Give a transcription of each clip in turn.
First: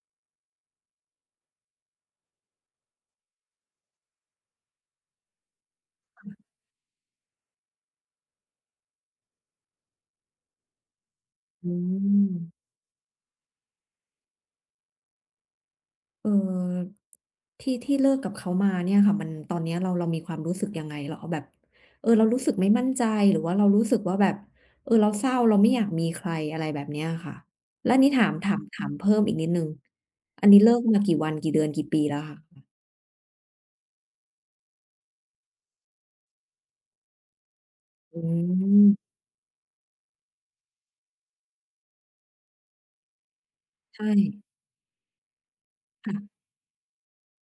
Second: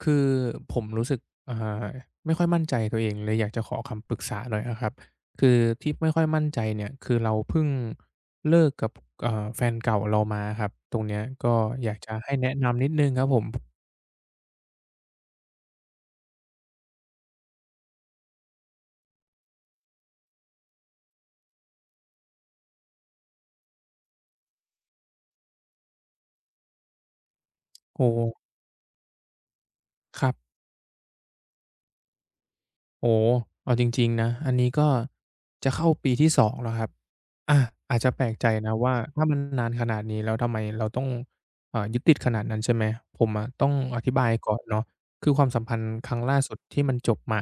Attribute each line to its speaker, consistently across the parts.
Speaker 1: คือผมรู้สึกอ่าไม่ค่อยมั่นใจตัวเองเลยอยากจะขอคำปรึกษาหน่อยอะครับคือที่ไม่ค่อยมั่นใจเนี่ยคือเราเพิ่งเลิกกับแฟนเก่าเรามาครับตรงเนี้ยก็
Speaker 2: อื
Speaker 1: อยากจะให้
Speaker 2: ม
Speaker 1: แนะนำนิดนึงครับผม
Speaker 2: เออที่เลิกกับเขามาเนี่ยค่ะมันตอนเนี้ยเรามีความรู้สึกยังไงเราเอาแบบเรารู้สึกไม่มั่นใจหรือว่าเรารู้สึกว่าแบบเราเศร้าเราไม่อยากมีใครอะไรแบบเนี้ยอะค่ะแล้วอัน
Speaker 1: โอ้
Speaker 2: นี้ถามเพิ่มอีกนิดหนึ่ง
Speaker 1: ครั
Speaker 2: อันนี้
Speaker 1: บ
Speaker 2: เลิกมากี่วันกี่เดือนกี่ปีแล้วคะ
Speaker 1: โอ้โฮเอาจริงๆนะอันนี้ก็จะเข้าปีที่สองแล้วครับอาอาจจะแป
Speaker 2: อื
Speaker 1: ลกใจนะว่า
Speaker 2: ม
Speaker 1: ถ้ามันนานขนาดนี้แล้วทำไมเราต้องยึดติดขนาดนั้นใช่ไหม ผมอะต้องอ
Speaker 2: ใช่
Speaker 1: ธิบายก่อนเนาะคือความสัมพันธ์ครั้ง
Speaker 2: ค่ะ
Speaker 1: ล่าสุดที่มันจบมา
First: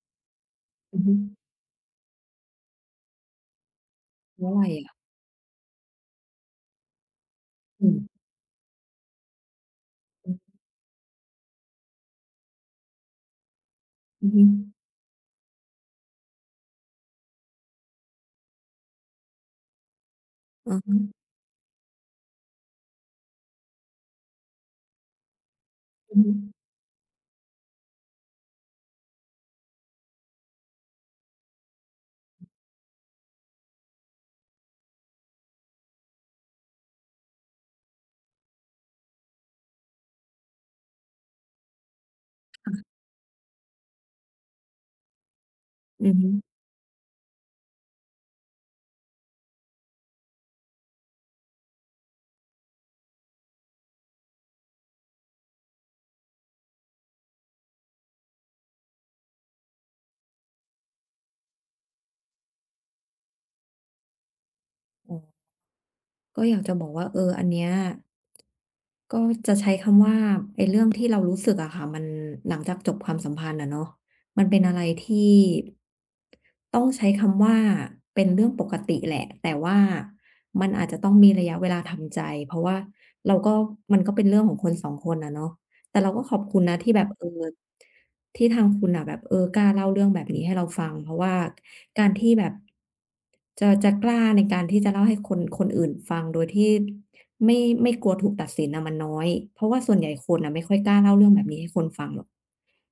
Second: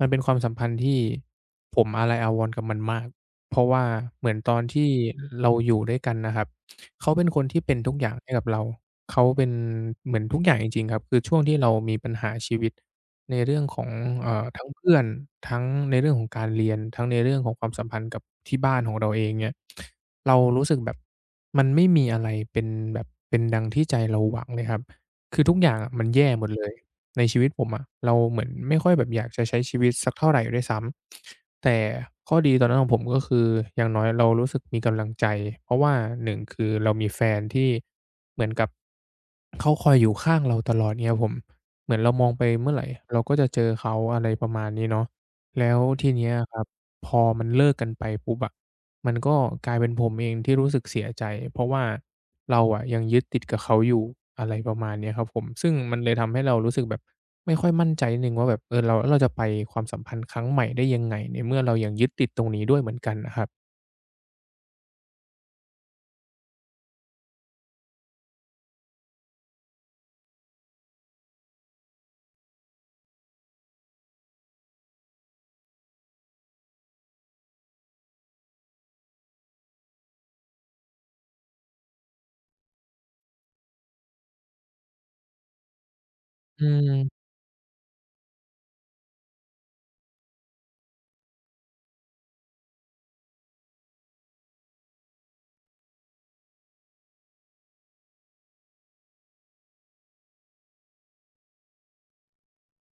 Speaker 1: มันเป็นความสัมพันธ์ที่
Speaker 2: อือฮึ
Speaker 1: ผมอาลัยอาวรณ์กับมันมากเพราะว่าเหมือน
Speaker 2: เพ
Speaker 1: ต
Speaker 2: ราะ
Speaker 1: อ
Speaker 2: อะ
Speaker 1: น
Speaker 2: ไร
Speaker 1: ที่
Speaker 2: อะ
Speaker 1: เราอยู่ด้วยกันนะครับเขาเป็นคนที่เป็น
Speaker 2: อื
Speaker 1: ทุก
Speaker 2: ม
Speaker 1: อย่างให้กับเราเขาเป็นเหมือน
Speaker 2: อื
Speaker 1: ทุกอย่า
Speaker 2: อ
Speaker 1: งจริงๆครับคือช่วงที่เรามีปัญหาชีวิต ในเรื่องของ
Speaker 2: อือฮึ
Speaker 1: ทั้งเพื่อนทั้งในเรื่องของการเรียนทั้งในเรื่องของความสัมพันธ์กับที่บ้านของเราเองเนี่ยเรารู้สึก
Speaker 2: อะ
Speaker 1: แบบ
Speaker 2: ฮะ
Speaker 1: มันไม่มีอะไรเป็นแบบเป็นดังที่ใจเราหวังเลยครับคือทุกอย่างอะมัน
Speaker 2: อือ
Speaker 1: แย่
Speaker 2: ฮึ
Speaker 1: หมดเลยในชีวิตผมอะเราเหมือนไม่ค่อยแบบอยากจะใช้ชีวิตสักเท่าไรด้วยซ้ำแต่ข้อดีตอนนั้นของผมก็คืออย่างน้อยเรารู้สึกมีกำลังใจเพราะว่าหนึ่งคือเรามีแฟนที่เหมือนกับเขาคอยอยู่ข้างเราตลอดเงี้ยครับผม เหมือนเรามองไปเมื่อไหร่เราก็จะเจอเขาอะไรประมาณนี้เนาะแล้วที
Speaker 2: อือฮึ
Speaker 1: เนี้ยครับพอมันเลิกกันไปปุ๊บอะมันก็กลายเป็นผมเองที่รู้สึกเสียใจเพราะว่าเราอะยังยึดติดกับเขาอยู่อะไรประมาณเนี้ยครับผมซึ่งมันเลยทำให้เรารู้สึกแบบไม่ค่อยมั่นใจนิดหนึ่งว่าแบบเออเราแล้วเราจะไปความสัมพันธ์ครั้งใหม่ได้ยังไงในเมื่อเรายังยึดติดตรงนี้ด้วยเหมือนกันนะครับ
Speaker 2: อ๋อก็อยากจะบอกว่าอันเนี้ย ก็จะใช้คำว่าไอ้เรื่องที่เรารู้สึกอะค่ะมันหลังจากจบความสัมพันธ์อะเนาะมันเป็นอะไรที่ต้องใช้คำว่าเป็นเรื่องปกติแหละแต่ว่ามันอาจจะต้องมีระยะเวลาทำใจเพราะว่าเราก็มันก็เป็นเรื่องของคน2คนอะเนาะ แต่เราก็ขอบคุ
Speaker 1: อื
Speaker 2: ณนะที่แบบ
Speaker 1: ม
Speaker 2: ที่ทางคุณน่ะแบบกล้าเล่าเรื่องแบบนี้ให้เราฟังเพราะว่าการที่แบบจะกล้าในการที่จะเล่าให้คนคนอื่นฟังโดยที่ไม่ไม่กลัวถูกตัดสินน่ะมันน้อยเพราะว่าส่วนใหญ่คนน่ะไม่ค่อยกล้าเล่าเรื่องแบบนี้ให้คนฟังหรอก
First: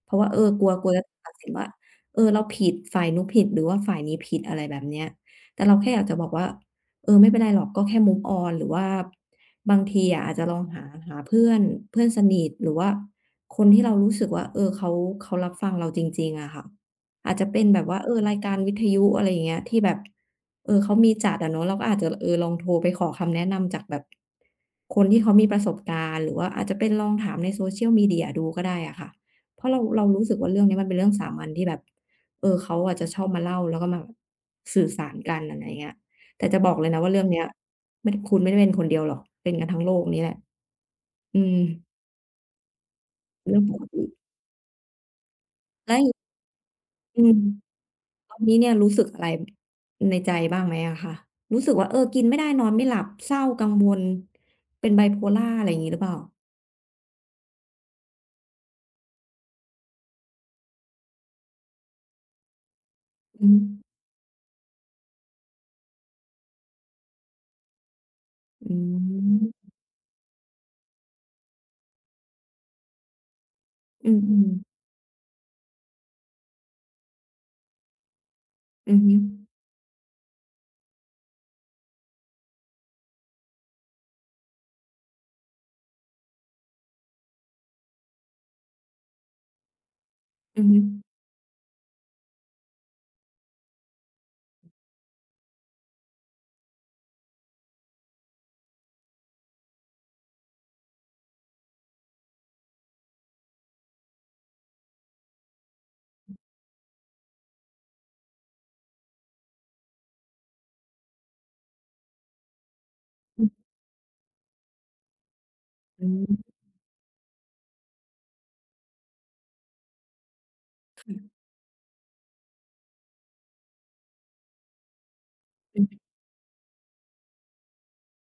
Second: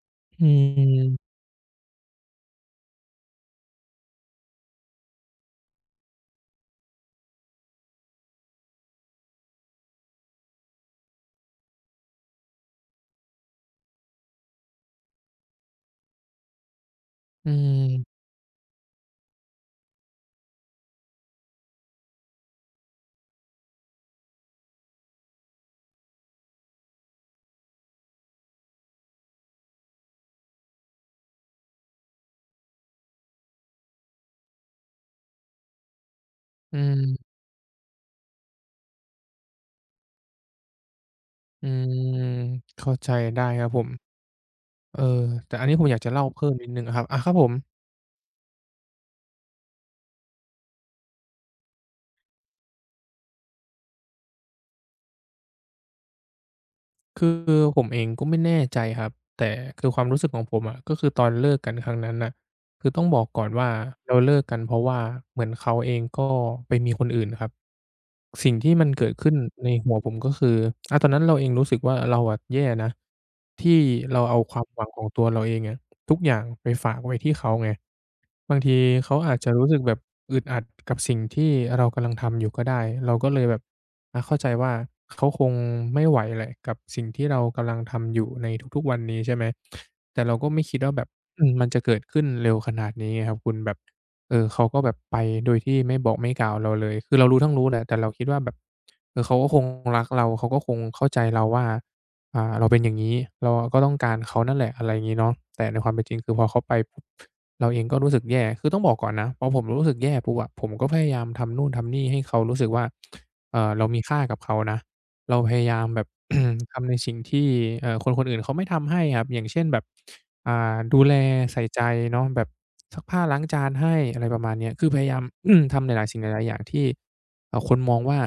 Speaker 2: เพราะว่า
Speaker 1: อื
Speaker 2: อกลัวกลัวจะถูกตั
Speaker 1: ม
Speaker 2: ดสินว่าเราผิดฝ่ายนู้นผิดหรือว่าฝ่ายนี้ผิดอะไรแบบเนี้ยแต่เราแค่อยากจะบอกว่าไม่เป็นไรหรอกก็แค่ move on หรือว่าบางทีอะอาจจะลองหาเพื่อนเพื่อนสนิทหรือว่าคนที่เรารู้สึกว่าเขารับฟังเราจริงๆอะค่ะอาจจะ
Speaker 1: อื
Speaker 2: เป็นแบบว่า
Speaker 1: ม
Speaker 2: รายการวิทยุอะไรอย่างเงี้ยที่แบบเขามีจัดอะเนาะเราก็อาจจะลองโทรไปขอคำแนะนำจากแบบคนที่เขามีประสบการณ์หรือว่าอาจจะเป็นลองถามใน social media ดูก็ได้อะค่ะ เพราะเรารู้สึกว่าเรื่องนี้มันเป็นเรื่องสามัญที่แบบเขาอะจะชอบมาเล่าแล้วก็มาสื่อสารกันอะไรอย่างเงี้ยแต่จะบอ
Speaker 1: อื
Speaker 2: กเลยนะว่าเรื่อง
Speaker 1: ม
Speaker 2: เนี้ยไม่ได้คุณไม่ได้เป็นคนเดียวหรอกเป็นกันทั้งโลกนี้แหละอืม
Speaker 1: อืมเข้าใจได้
Speaker 2: เรื่อ
Speaker 1: ค
Speaker 2: ง
Speaker 1: รับ
Speaker 2: ป
Speaker 1: ผ
Speaker 2: ก
Speaker 1: ม
Speaker 2: ติ
Speaker 1: เออแต่อันนี้ผมอ
Speaker 2: แล้
Speaker 1: ยา
Speaker 2: ว
Speaker 1: ก
Speaker 2: อ
Speaker 1: จะ
Speaker 2: ย่าง
Speaker 1: เล่าเพิ่มนิดหนึ่งอะครับอา
Speaker 2: อื
Speaker 1: ค
Speaker 2: ม
Speaker 1: รับผม
Speaker 2: ตอนนี้เนี่ยรู้สึกอะไรในใจบ้างไหมอะคะรู้สึกว่ากินไม่ได้นอนไม่หลับเศร้ากังวลเป็น bipolar อะไรอย่างงี้หรือเปล่า
Speaker 1: คือผมเองก็ไม่แน่ใจครับแต่คือความรู้สึกของผมอะก็คือตอนเลิกกันครั้งนั้นน่ะคือต้องบอกก่อ
Speaker 2: อื
Speaker 1: น
Speaker 2: อฮึ
Speaker 1: ว่าเราเลิกกันเพราะว่าเหมือนเขาเองก็ไปมีคนอื่นครับสิ่งที่
Speaker 2: อื
Speaker 1: มันเกิดขึ้น
Speaker 2: ม
Speaker 1: ในหัวผมก็คือตอนนั้นเราเองรู้สึกว่าเราอะแย่นะที่
Speaker 2: อื
Speaker 1: เราเอา
Speaker 2: ม
Speaker 1: ควา
Speaker 2: ๆ
Speaker 1: มหวังของตัวเราเองอะทุกอย่างไปฝากไว้ที่เขาไงบางที
Speaker 2: อือฮึ
Speaker 1: เขาอาจจะรู้สึกแบบอึดอัดกับสิ่งที่เรากำลังทำอยู่ก็ได้เราก็เลยแบบ เข้าใจว่าเขาคงไม่ไหวแหละกับสิ่งที่เรากำลังทำอยู่ในทุกๆวันนี้ใช่ไหมแต่เราก็
Speaker 2: อื
Speaker 1: ไม่
Speaker 2: อ
Speaker 1: คิ
Speaker 2: ฮึ
Speaker 1: ดว่าแบบมันจะเกิดขึ้นเร็วขนาดนี้ไงครับคุณแบบเออเขาก็แบบไปโดยที่ไม่บอกไม่กล่าวเราเลยคือเรารู้ทั้งรู้แหละแต่เราคิดว่าแบบเออเขาก็คงรักเราเขาก็คงเข้าใจเราว่าเราเป็นอย่างงี้เราอะก็ต้องการเขานั่นแหละอะไรอย่างงี้เนาะแต่ในความเป็นจริงคือพอเขาไปปุ๊บเราเองก็รู้สึกแย่คือต้องบอกก่อนนะพอผมรู้สึกแย่ปุ๊บอะผมก็พยายามทำนู่นทำนี่ให้เขารู้สึกว่า
Speaker 2: อือ
Speaker 1: เรามีค่ากับเขานะเราพยายามแบ
Speaker 2: อื
Speaker 1: บ
Speaker 2: ม
Speaker 1: ทำในสิ่งที่คนคนอื่นเขาไม่ทำให้ครับอย่างเช่นแบบดูแลใส่ใจเนาะแบบซักผ้าล้างจานให้อะไรประมาณเนี้ยคือพยายาม
Speaker 2: อื
Speaker 1: ทำหลา
Speaker 2: ม
Speaker 1: ยๆสิ่งหลายๆอย่างที่คนมองว่า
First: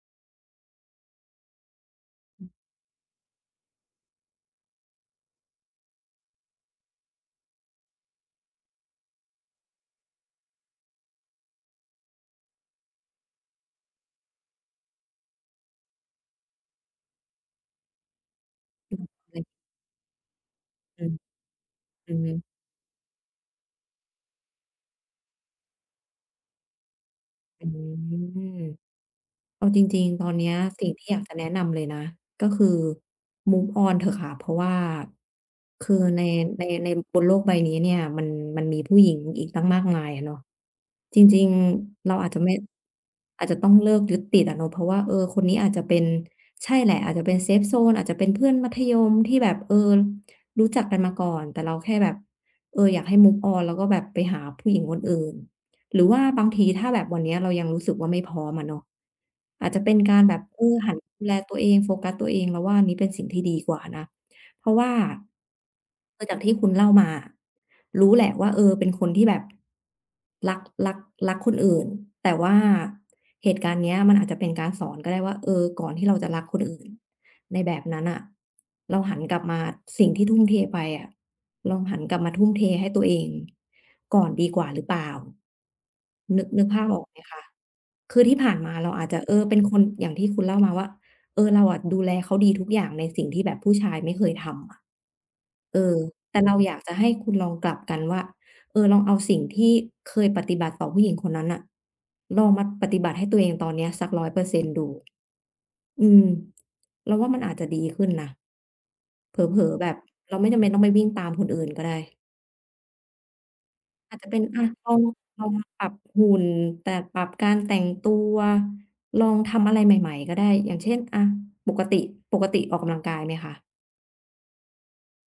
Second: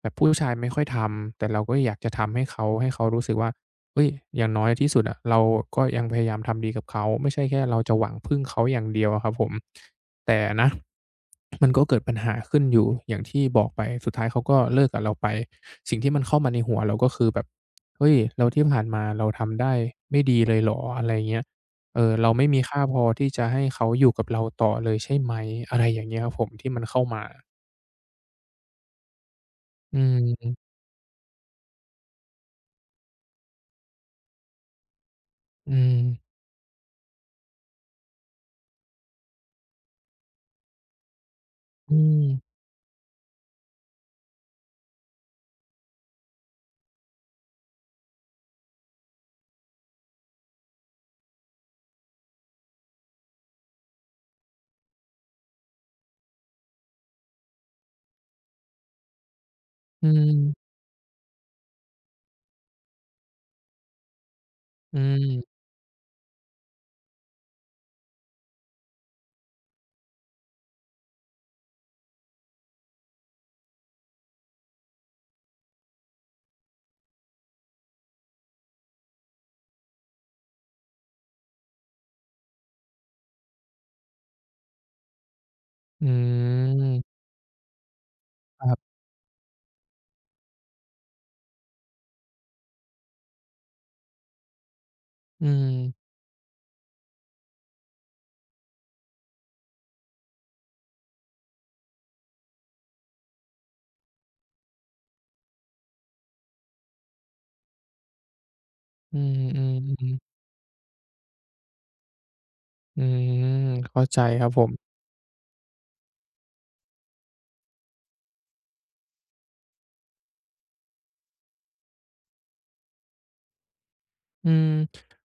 Speaker 1: แบบผู้ชายไม่ค่อยทำแต่เราก็อยากจะทำให้เขาให้เขารู้สึกว่าเฮ้ยอย่างน้อยที่สุดอะเราก็ยังพยายามทำดีกับเขาไม่ใช่แค่เราจะหวังพึ่งเขาอย่างเดียวอะครับผม แต่นะมันก็เกิดปัญหาขึ้นอยู่อย่างที่บอกไปสุดท้ายเขาก็เลิกกับเราไปสิ่งที่มันเข้ามาในหัวเราก็คือแบบเฮ้ยแล้วที่ผ่านมาเรา
Speaker 2: อืม
Speaker 1: ทำได้ไม่ดีเลยเหรอ
Speaker 2: อื
Speaker 1: อะไร
Speaker 2: ม
Speaker 1: เงี้ยเออ
Speaker 2: อืม
Speaker 1: เราไม่มีค่าพอที่จะให้เขาอยู่กับเราต่อเลยใช่ไหมอะไรอย่างเงี้ยครับผมที่มันเข้ามา
Speaker 2: อืมเอาจ
Speaker 1: อื
Speaker 2: ริงๆ ตอนเนี้ย
Speaker 1: ม
Speaker 2: สิ่งที่อยากจะแนะนำเลยนะก็คือ move on เถอะค่ะเพราะว่า
Speaker 1: อืม
Speaker 2: คือในบนโลกใบนี้เนี่ยมันมีผู้หญิงอีกตั้งมากมายอะเนาะจริง
Speaker 1: อื
Speaker 2: ๆเรา
Speaker 1: ม
Speaker 2: อาจจะไม่อาจจะต้องเลิกยึดติดอะเนาะเพราะว่าคนนี้อาจจะเป็นใช่แหละอาจจะเป็นเซฟโซนอาจจะเป็นเพื่อนมัธยมที่แบบรู้จักกันมาก่อนแต่เราแค่แบบอยากให้ move on แล้วก็แบบไปหาผู้หญิงคนอื่น หรือว่าบางทีถ้าแบบวันเนี้ยเรายังรู้สึกว่าไม่พร้อมอะเนาะอาจจะเป็น
Speaker 1: อื
Speaker 2: การแบ
Speaker 1: ม
Speaker 2: บหันดูแลตัวเองโฟกัสตัวเองเราว่าอันนี้เป็นสิ่งที่ดีกว่านะเพราะว่า
Speaker 1: อืม
Speaker 2: คือจากที่คุณเล่ามาอะรู้แหละว่าเป็นคนที่แบบรักรักรักคนอื่นแต่ว่าเหตุการณ์เนี้ยมันอาจจะเป็นการสอนก็ได้ว่าก่อนที่เราจะรักคนอื่น ในแบบนั้นอ่ะเราหันกลับมาสิ่งที่ทุ่มเทไปอะลองหันกลับมาทุ่มเทให้ตัวเองก่อนดีกว่าหรือเปล่า
Speaker 1: อื
Speaker 2: นึกภาพออกไห
Speaker 1: ม
Speaker 2: มคะคือที่ผ่าน
Speaker 1: ค
Speaker 2: มา
Speaker 1: รั
Speaker 2: เรา
Speaker 1: บ
Speaker 2: อาจจะเป็นคนอย่างที่คุณเล่ามาว่าเราอะดูแลเขาดีทุกอย่างในสิ่งที่แบบผู้ชายไม่เคยทำอะ
Speaker 1: อืม
Speaker 2: เออแต่เราอยากจะให้คุณลองกลับกันว่าลองเอาสิ่งที่เคยปฏิบัติต่อผู้หญิงคนนั้นน่ะลองมาปฏิบัติให้ตัวเองตอนเนี้ยสักร้อยเปอร์เซ็นต์ดู อืมเราว่ามันอาจจะดีขึ้นนะ
Speaker 1: อื
Speaker 2: เผลอๆแบบ
Speaker 1: มๆ
Speaker 2: เรา
Speaker 1: ๆ
Speaker 2: ไม่จำเป็นต้องไปวิ่งตามคนอื่นก็ได้
Speaker 1: อืมเข้า
Speaker 2: อา
Speaker 1: ใจ
Speaker 2: จจะเป็
Speaker 1: ค
Speaker 2: น
Speaker 1: รับผ
Speaker 2: อะ
Speaker 1: ม
Speaker 2: ลองปรับหุ่นแต่ปรับการแต่งตัวลองทำอะไรใหม่ๆก็ได้อย่างเช่นอะปกติปกติออกกำลังกายไหมคะ
Speaker 1: อืม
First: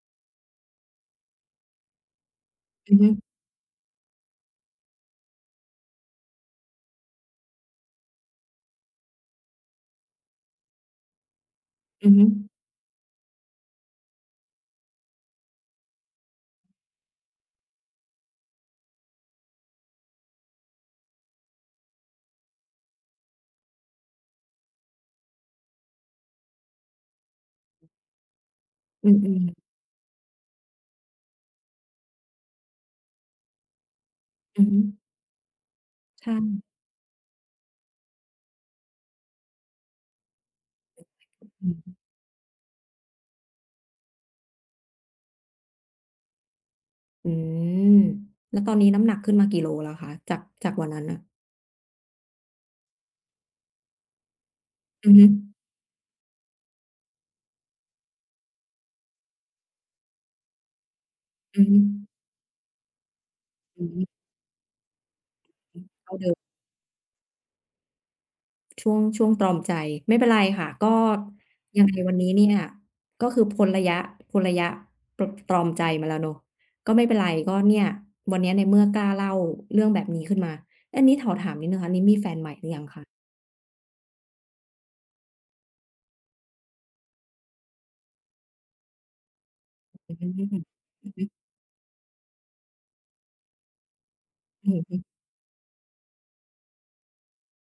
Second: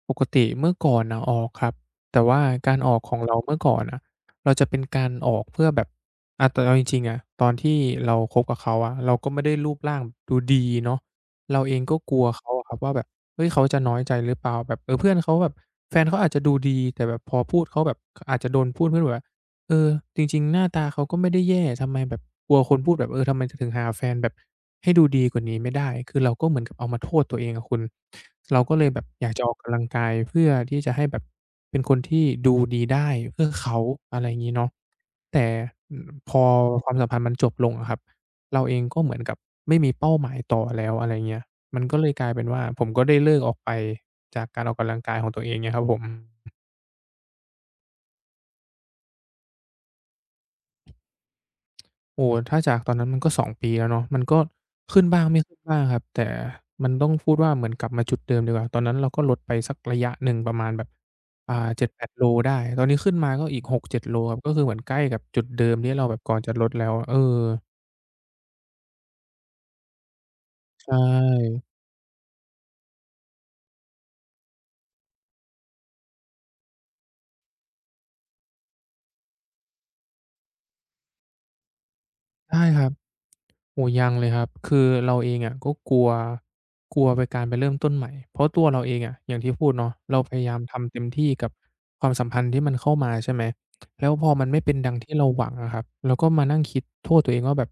Speaker 1: ปกติเมื่อก่อนน่ะออกครับแต่ว่าการอ
Speaker 2: อื
Speaker 1: อ
Speaker 2: อ
Speaker 1: ก
Speaker 2: ฮึ
Speaker 1: ของเราเมื่อก่อนน่ะเราจะเป็นการออกเพื่อแบบแต่เอาจริงๆอะตอนที่เราคบกับเขาอะเราก็ไม่ได้รูปร่างดูดีเนาะเราเองก็
Speaker 2: อื
Speaker 1: ก
Speaker 2: อ
Speaker 1: ลั
Speaker 2: ฮึ
Speaker 1: วเขาอะครับว่าแบบเฮ้ยเขาจะน้อยใจหรือเปล่าแบบเออเพื่อนเขาแบบแฟนเขาอาจจะดูดีแต่แบบพอพูดเขาแบบอาจจะโดนพูดเพื่อนแบบ เออจริงๆหน้าตาเขาก็ไม่ได้แย่ทำไมแบบกลัวคนพูดแบบเออทำไมเธอถึงหาแฟนแบบให้ดูดีกว่านี้ไม่ได้คือเราก็เหมือนกับเอามาโทษตัวเองอะคุณเราก็เลยแบบ
Speaker 2: อื
Speaker 1: อยากจะ
Speaker 2: ม
Speaker 1: ออก
Speaker 2: ๆ
Speaker 1: กำลังกายเพื่อที่จะให้แบบเป็นคนที่ดูดีได้เพื่อเขาอะไรอย่างงี้
Speaker 2: อือ
Speaker 1: เนาะ
Speaker 2: ฮึ
Speaker 1: แต่พอ
Speaker 2: ใช่
Speaker 1: ความสัมพันธ์มันจบลงอะครับเราเองก็เหมือนกับไม่มีเป้าหมายต่อแล้วอะไรเงี้ย
Speaker 2: อื
Speaker 1: มัน
Speaker 2: ม
Speaker 1: ก็เลยกลายเป็นว่าผมก็ได้เลิกออกไปจากการออกกำลังกายของตัวเองเงียครับผม
Speaker 2: อืมแล้วตอนนี้น้ำหนักขึ้นมากี่โลแล้วคะจากจากวันนั้นน่ะ
Speaker 1: โอ้โฮถ้าจากตอนนั้นมันก็2ปีแล้วเนาะมันก็ขึ้น
Speaker 2: อือ
Speaker 1: บ้าง
Speaker 2: ฮึ
Speaker 1: ไม่ขึ้นบ้างครับแต่มันต้องพูดว่าเหมือนกลับมาจุดเดิมดีกว่าตอนนั้นเราก็ลดไปสักระยะหนึ่งประมาณแบบ
Speaker 2: อือฮึ
Speaker 1: เจ็ดแปดโลได้ตอนนี้ขึ้นมาก็อีก
Speaker 2: อือฮึ
Speaker 1: 6-7โลครับก็คือเหมือนใกล้กับจุดเดิมที่เราแบ
Speaker 2: เท่า
Speaker 1: บ
Speaker 2: เดิ
Speaker 1: ก่อ
Speaker 2: ม
Speaker 1: นจะลดแล้วเออ
Speaker 2: ช่วงช่วงตรอมใจไม่เป็นไรค่ะ
Speaker 1: ใช
Speaker 2: ก็
Speaker 1: ่
Speaker 2: ยังไงวันนี้เนี่ยก็คือพ้นระยะพ้นระยะตรตรอมใจมาแล้วเนาะก็ไม่เป็นไรก็เนี่ยวันเนี้ยในเมื่อกล้าเล่าเรื่องแบบนี้ขึ้นมาอันนี้ขอถามนิดหนึ่งค่ะอันนี้มีแฟนใหม่
Speaker 1: ใช่
Speaker 2: หรือ
Speaker 1: ค
Speaker 2: ยัง
Speaker 1: รับ
Speaker 2: คะ
Speaker 1: โอ้ยังเลยครับคือเราเองอะก็กลัวกลัวไปการไปเริ่มต้นใหม่เพราะตัวเราเองอะอย่างที่พูดเนาะ
Speaker 2: อืม
Speaker 1: เราพยายามทำเต็ม
Speaker 2: อือฮึ
Speaker 1: ที่กับความสัมพันธ์ที่มันเข้ามาใช่ไหมแล้วพอมันไม่
Speaker 2: อื
Speaker 1: เป็น
Speaker 2: อ
Speaker 1: ดั
Speaker 2: ฮึ
Speaker 1: งที่เราหวังอะครับเราก็มานั่งคิดโทษตัวเองว่าแบบ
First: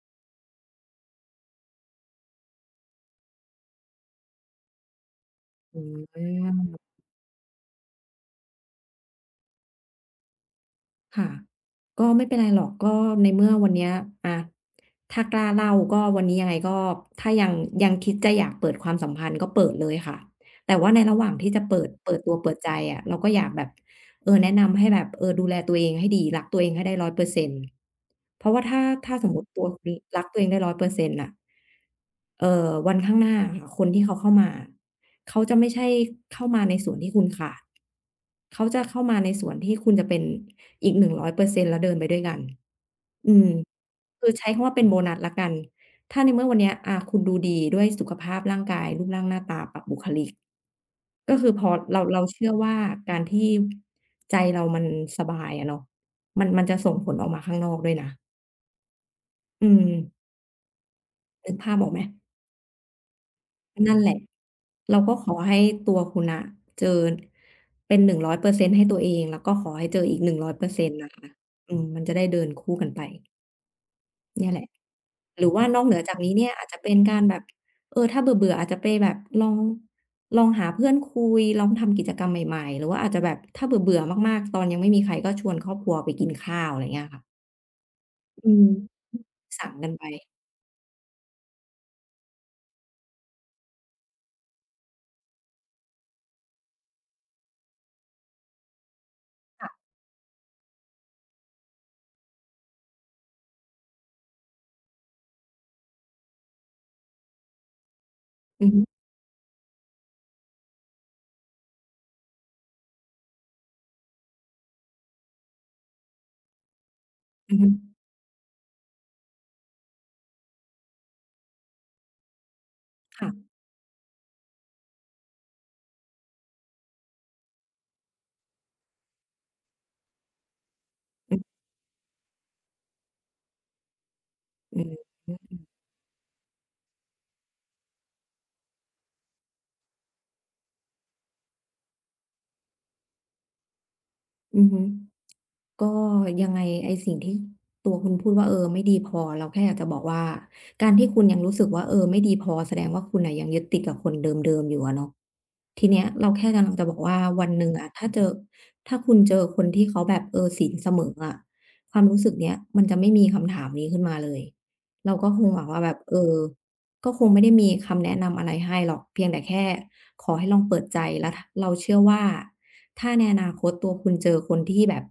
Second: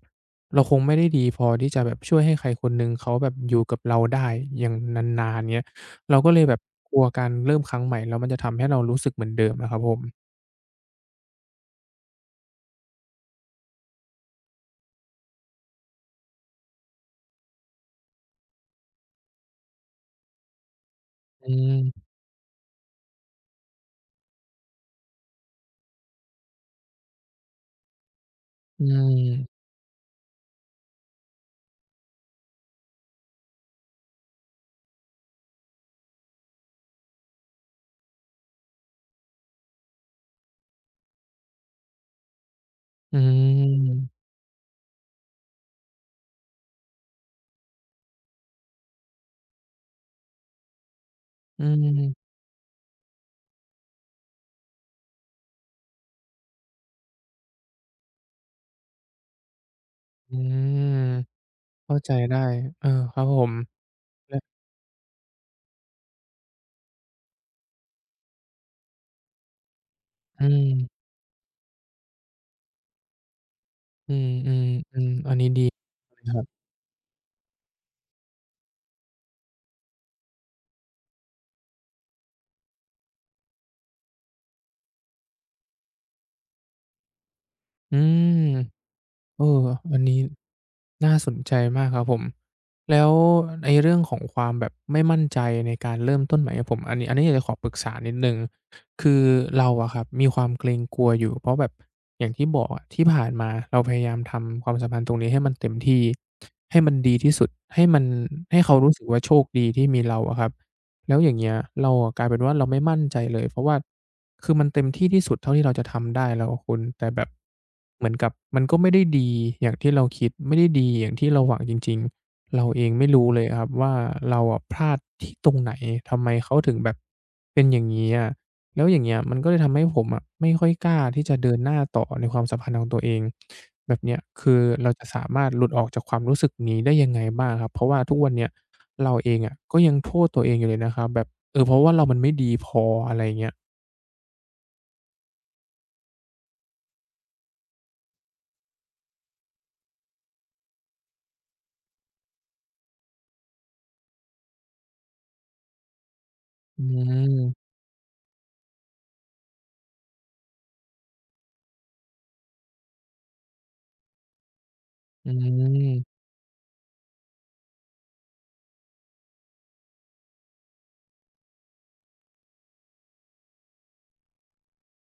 Speaker 1: เราคงไม่ได้ดีพอที่จะแบบช่วยให้ใครคนหนึ่งเขาแบบอยู่กับเราได้อย่างนานๆเนี้ย
Speaker 2: อือ
Speaker 1: เรา
Speaker 2: อื
Speaker 1: ก็เลยแบบ
Speaker 2: อ
Speaker 1: กลัวการเริ่มครั้งใหม่แล้วมันจะทำให้เรารู้สึกเหมือนเดิมนะครับผม
Speaker 2: ค่ะก็ไม่เป็นไรหรอกก็ในเมื่อวันเนี้ยอะถ้ากล้าเล่าก็วันนี้ยังไงก็ถ้ายังยังคิดจะอยากเปิดความสัมพันธ์ก็เปิดเลยค่ะแต่ว่าในระหว่างที่
Speaker 1: อื
Speaker 2: จะเปิด
Speaker 1: ม
Speaker 2: เปิดตัวเปิดใจอะเราก็อยากแบบ แนะนำให้แบบดูแลตัวเองให้ดีรักตัวเองให้ได้ร้อยเปอเเซนต์เพราะว่าถ้า
Speaker 1: อื
Speaker 2: ถ้า
Speaker 1: ม
Speaker 2: สมมุติตัวคุณรักตัวเองได้100%นต์น่ะวันข้างหน้าอะค่ะคนที่เขาเข้ามาเขาจะไม่ใช่เข้ามาในส่วนที่คุณขาดเขาจะเข้ามาในส่วนที่คุณจะเป็นอีกหนงร้อยเปอร์เซ็นต์แล้วเดินไปด้วยกัน
Speaker 1: อื
Speaker 2: อืม
Speaker 1: ม
Speaker 2: คือใช้คำว่าเป็นโบนัสแล้วกันถ้าในเมื่อวันเนี้ยอาคุณดูดีด้วยสุขภาพร่างกายรูปร่างหน้าตาปะบุคลิก ก็คือพ
Speaker 1: อื
Speaker 2: อเราเรา
Speaker 1: ม
Speaker 2: เชื่อว่าการที่ใจเรามันสบายอะเนาะมันมันจะส่งผลออกมาข้างนอกด้วยนะอืม
Speaker 1: อืม
Speaker 2: นึกภาพออก
Speaker 1: เข้า
Speaker 2: ไหม
Speaker 1: ใจได้เออครับผม
Speaker 2: นั่นแหละ
Speaker 1: และ
Speaker 2: เราก็ขอให้ตัวคุณน่ะเจอเป็น100%ให้ตัวเองแล้วก็ขอให้เจออีก
Speaker 1: อืม
Speaker 2: 100%นงร้อยเปอร์เซ็นต์นะคะอืมมันจะได้เดินคู่กันไป
Speaker 1: อื
Speaker 2: เนี่ยแหละ
Speaker 1: มๆๆอัน
Speaker 2: ห
Speaker 1: นี้
Speaker 2: รือ
Speaker 1: ดี
Speaker 2: ว่านอกเหนือจา
Speaker 1: เล
Speaker 2: ก
Speaker 1: ย
Speaker 2: นี้
Speaker 1: ครั
Speaker 2: เนี่ยอา
Speaker 1: บ
Speaker 2: จจะเป็นการแบบถ้าเบื่อๆอาจจะไปแบบลองลองหาเพื่อนคุยลองทำกิจกรรมใหม่ๆหรือว่าอาจจะแบบถ้าเบื่อๆมากๆตอนยังไม่มีใครก็ชวนครอบครัวไปกินข้าวอะไรเงี้ยค่ะ
Speaker 1: อื
Speaker 2: อื
Speaker 1: ม
Speaker 2: ม
Speaker 1: เออ
Speaker 2: สั่งกัน
Speaker 1: อัน
Speaker 2: ไป
Speaker 1: นี้น่าสนใจมากครับผม แล้วไอ้เรื่องของความแบบไม่มั่นใจในการเริ่มต้นใหม่ครับผมอันนี้อยากจะขอปรึกษานิดหนึ่งคือเราอะครับมีความเกรงกลัวอยู่เพราะแบบอย่างที่บอกอะที่ผ่านมาเราพยายามทำความสัมพันธ์ตรงนี้ให้มันเต็มที่ให้มันดีที่สุดให้มันให้
Speaker 2: อือ
Speaker 1: เขา
Speaker 2: ฮึ
Speaker 1: รู้สึกว่าโชคดีที่มีเราอะครับ แล้วอย่างเงี้ยเราอะกลายเป็นว่าเราไม่มั่นใจเลยเพราะว่าคือมันเต็มที่ที่สุดเท่าที่เราจะทำได้แล้วอะคุณแต่แบบเหมือนกับมันก็ไม่ได้ดีอย่างที่เราคิดไม่ได้ดีอย่างที่เราหวังจริงๆเราเองไม่
Speaker 2: ๆ
Speaker 1: รู้
Speaker 2: ค่ะ
Speaker 1: เลยอะครับว่าเราอะพลาดที่ตรงไหนทำไมเขาถึงแบบเป็นอย่างงี้อะแล้วอย่างเงี้ยมันก็เลยทำให้ผมอะไม่ค่อยกล้าที่จะ
Speaker 2: อือ
Speaker 1: เดินหน้าต่อในความสัมพันธ์ของตัวเองแบบเนี้ยคือ
Speaker 2: อือ
Speaker 1: เรา
Speaker 2: ฮึ
Speaker 1: จะสามารถหลุดออกจากความรู้สึกนี้ได้ยังไงบ้างครับเพราะว่าทุกวันเนี้ย เราเองอะก็ยังโทษตัวเองอยู่เลยนะครับแบบเออเพราะว่าเรามันไม่ดีพออะไรอย่างเงี้ย
Speaker 2: อือฮึ ก็ยังไงไอ้สิ่งที่ตัวคุณพูดว่าไม่ดีพอเราแค่อยากจะบอกว่าการที่คุณยังรู้สึกว่าไม่ดีพอแสดงว่าคุณน่ะยังยึดติดกับคนเดิมๆอยู่อะเนาะทีเนี้ยเราแค่กำลัง
Speaker 1: อื
Speaker 2: จะบอกว่าวันห
Speaker 1: ม
Speaker 2: นึ่งอะถ้าเจอถ้าคุณเจอคนที่เขาแบบศีลเสมออะความรู้สึกเนี้ยมันจะไม่มีคำถามนี้ขึ้นมาเลยเราก็
Speaker 1: อื
Speaker 2: คงหวังว่าแบบเอ
Speaker 1: ม
Speaker 2: อ ก็คงไม่ได้มีคำแนะนำอะไรให้หรอกเพียงแต่แค่ขอให้ลองเปิดใจแล้วทเราเชื่อว่าถ้าในอนาคตตัวคุณเจอคนที่แบบ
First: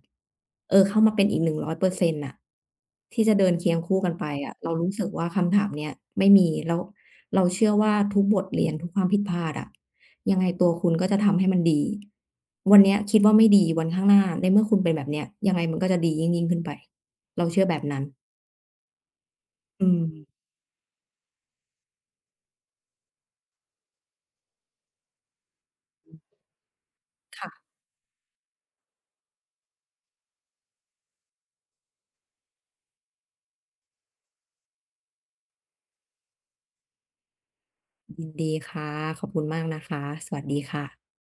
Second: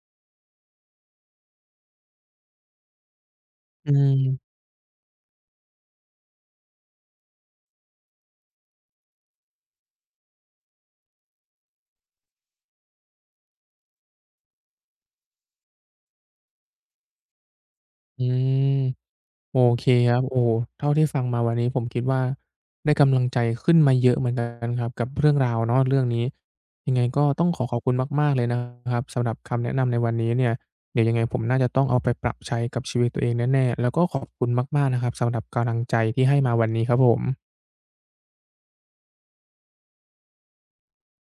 Speaker 2: เข้ามาเป็นอีก100%น่งร้อยเปอร์เซ็นต์น่ะที่จะเดินเคียง
Speaker 1: อื
Speaker 2: คู่กันไปอะ
Speaker 1: ม
Speaker 2: เรารู้สึกว่าคำถามเนี้ยไม่มีแล้วเราเชื่อว่าทุกบทเรียนทุกความผิดพลาดอะยังไงตัวคุณก็จะทำให้มันดีวันเนี้ยคิดว่าไม่ดีวันข้างหน้าในเมื่อคุณเป็นแบบเนี้ยยังไงมันก็จะดียิ่งๆขึ้นไปเราเชื่อแบบนั้น
Speaker 1: อืมโอเค
Speaker 2: อืม
Speaker 1: ครับโอ้โฮเท่าที่ฟังมาวันนี้ผมคิดว่าได้กำลังใจขึ้นมาเยอะเหมือนกันครับกับเรื่องราวเนาะเรื่องนี้ยังไงก็ต้องขอ
Speaker 2: ค่ะ
Speaker 1: ขอบคุณมากๆเลยนะครับสำหรับคำแนะนำในวันนี้เนี่ยเดี๋ยวยังไงผมน่าจะต้องเอาไปปรับใช้กับชีวิตตัวเองแน่ๆแล้วก็ขอบคุณมากๆนะครับสำหรับกำลังใจที่ให้มาวันนี้ครับผม
Speaker 2: ยินดีค่ะ ขอบคุณมากนะคะ สวัสดีค่ะ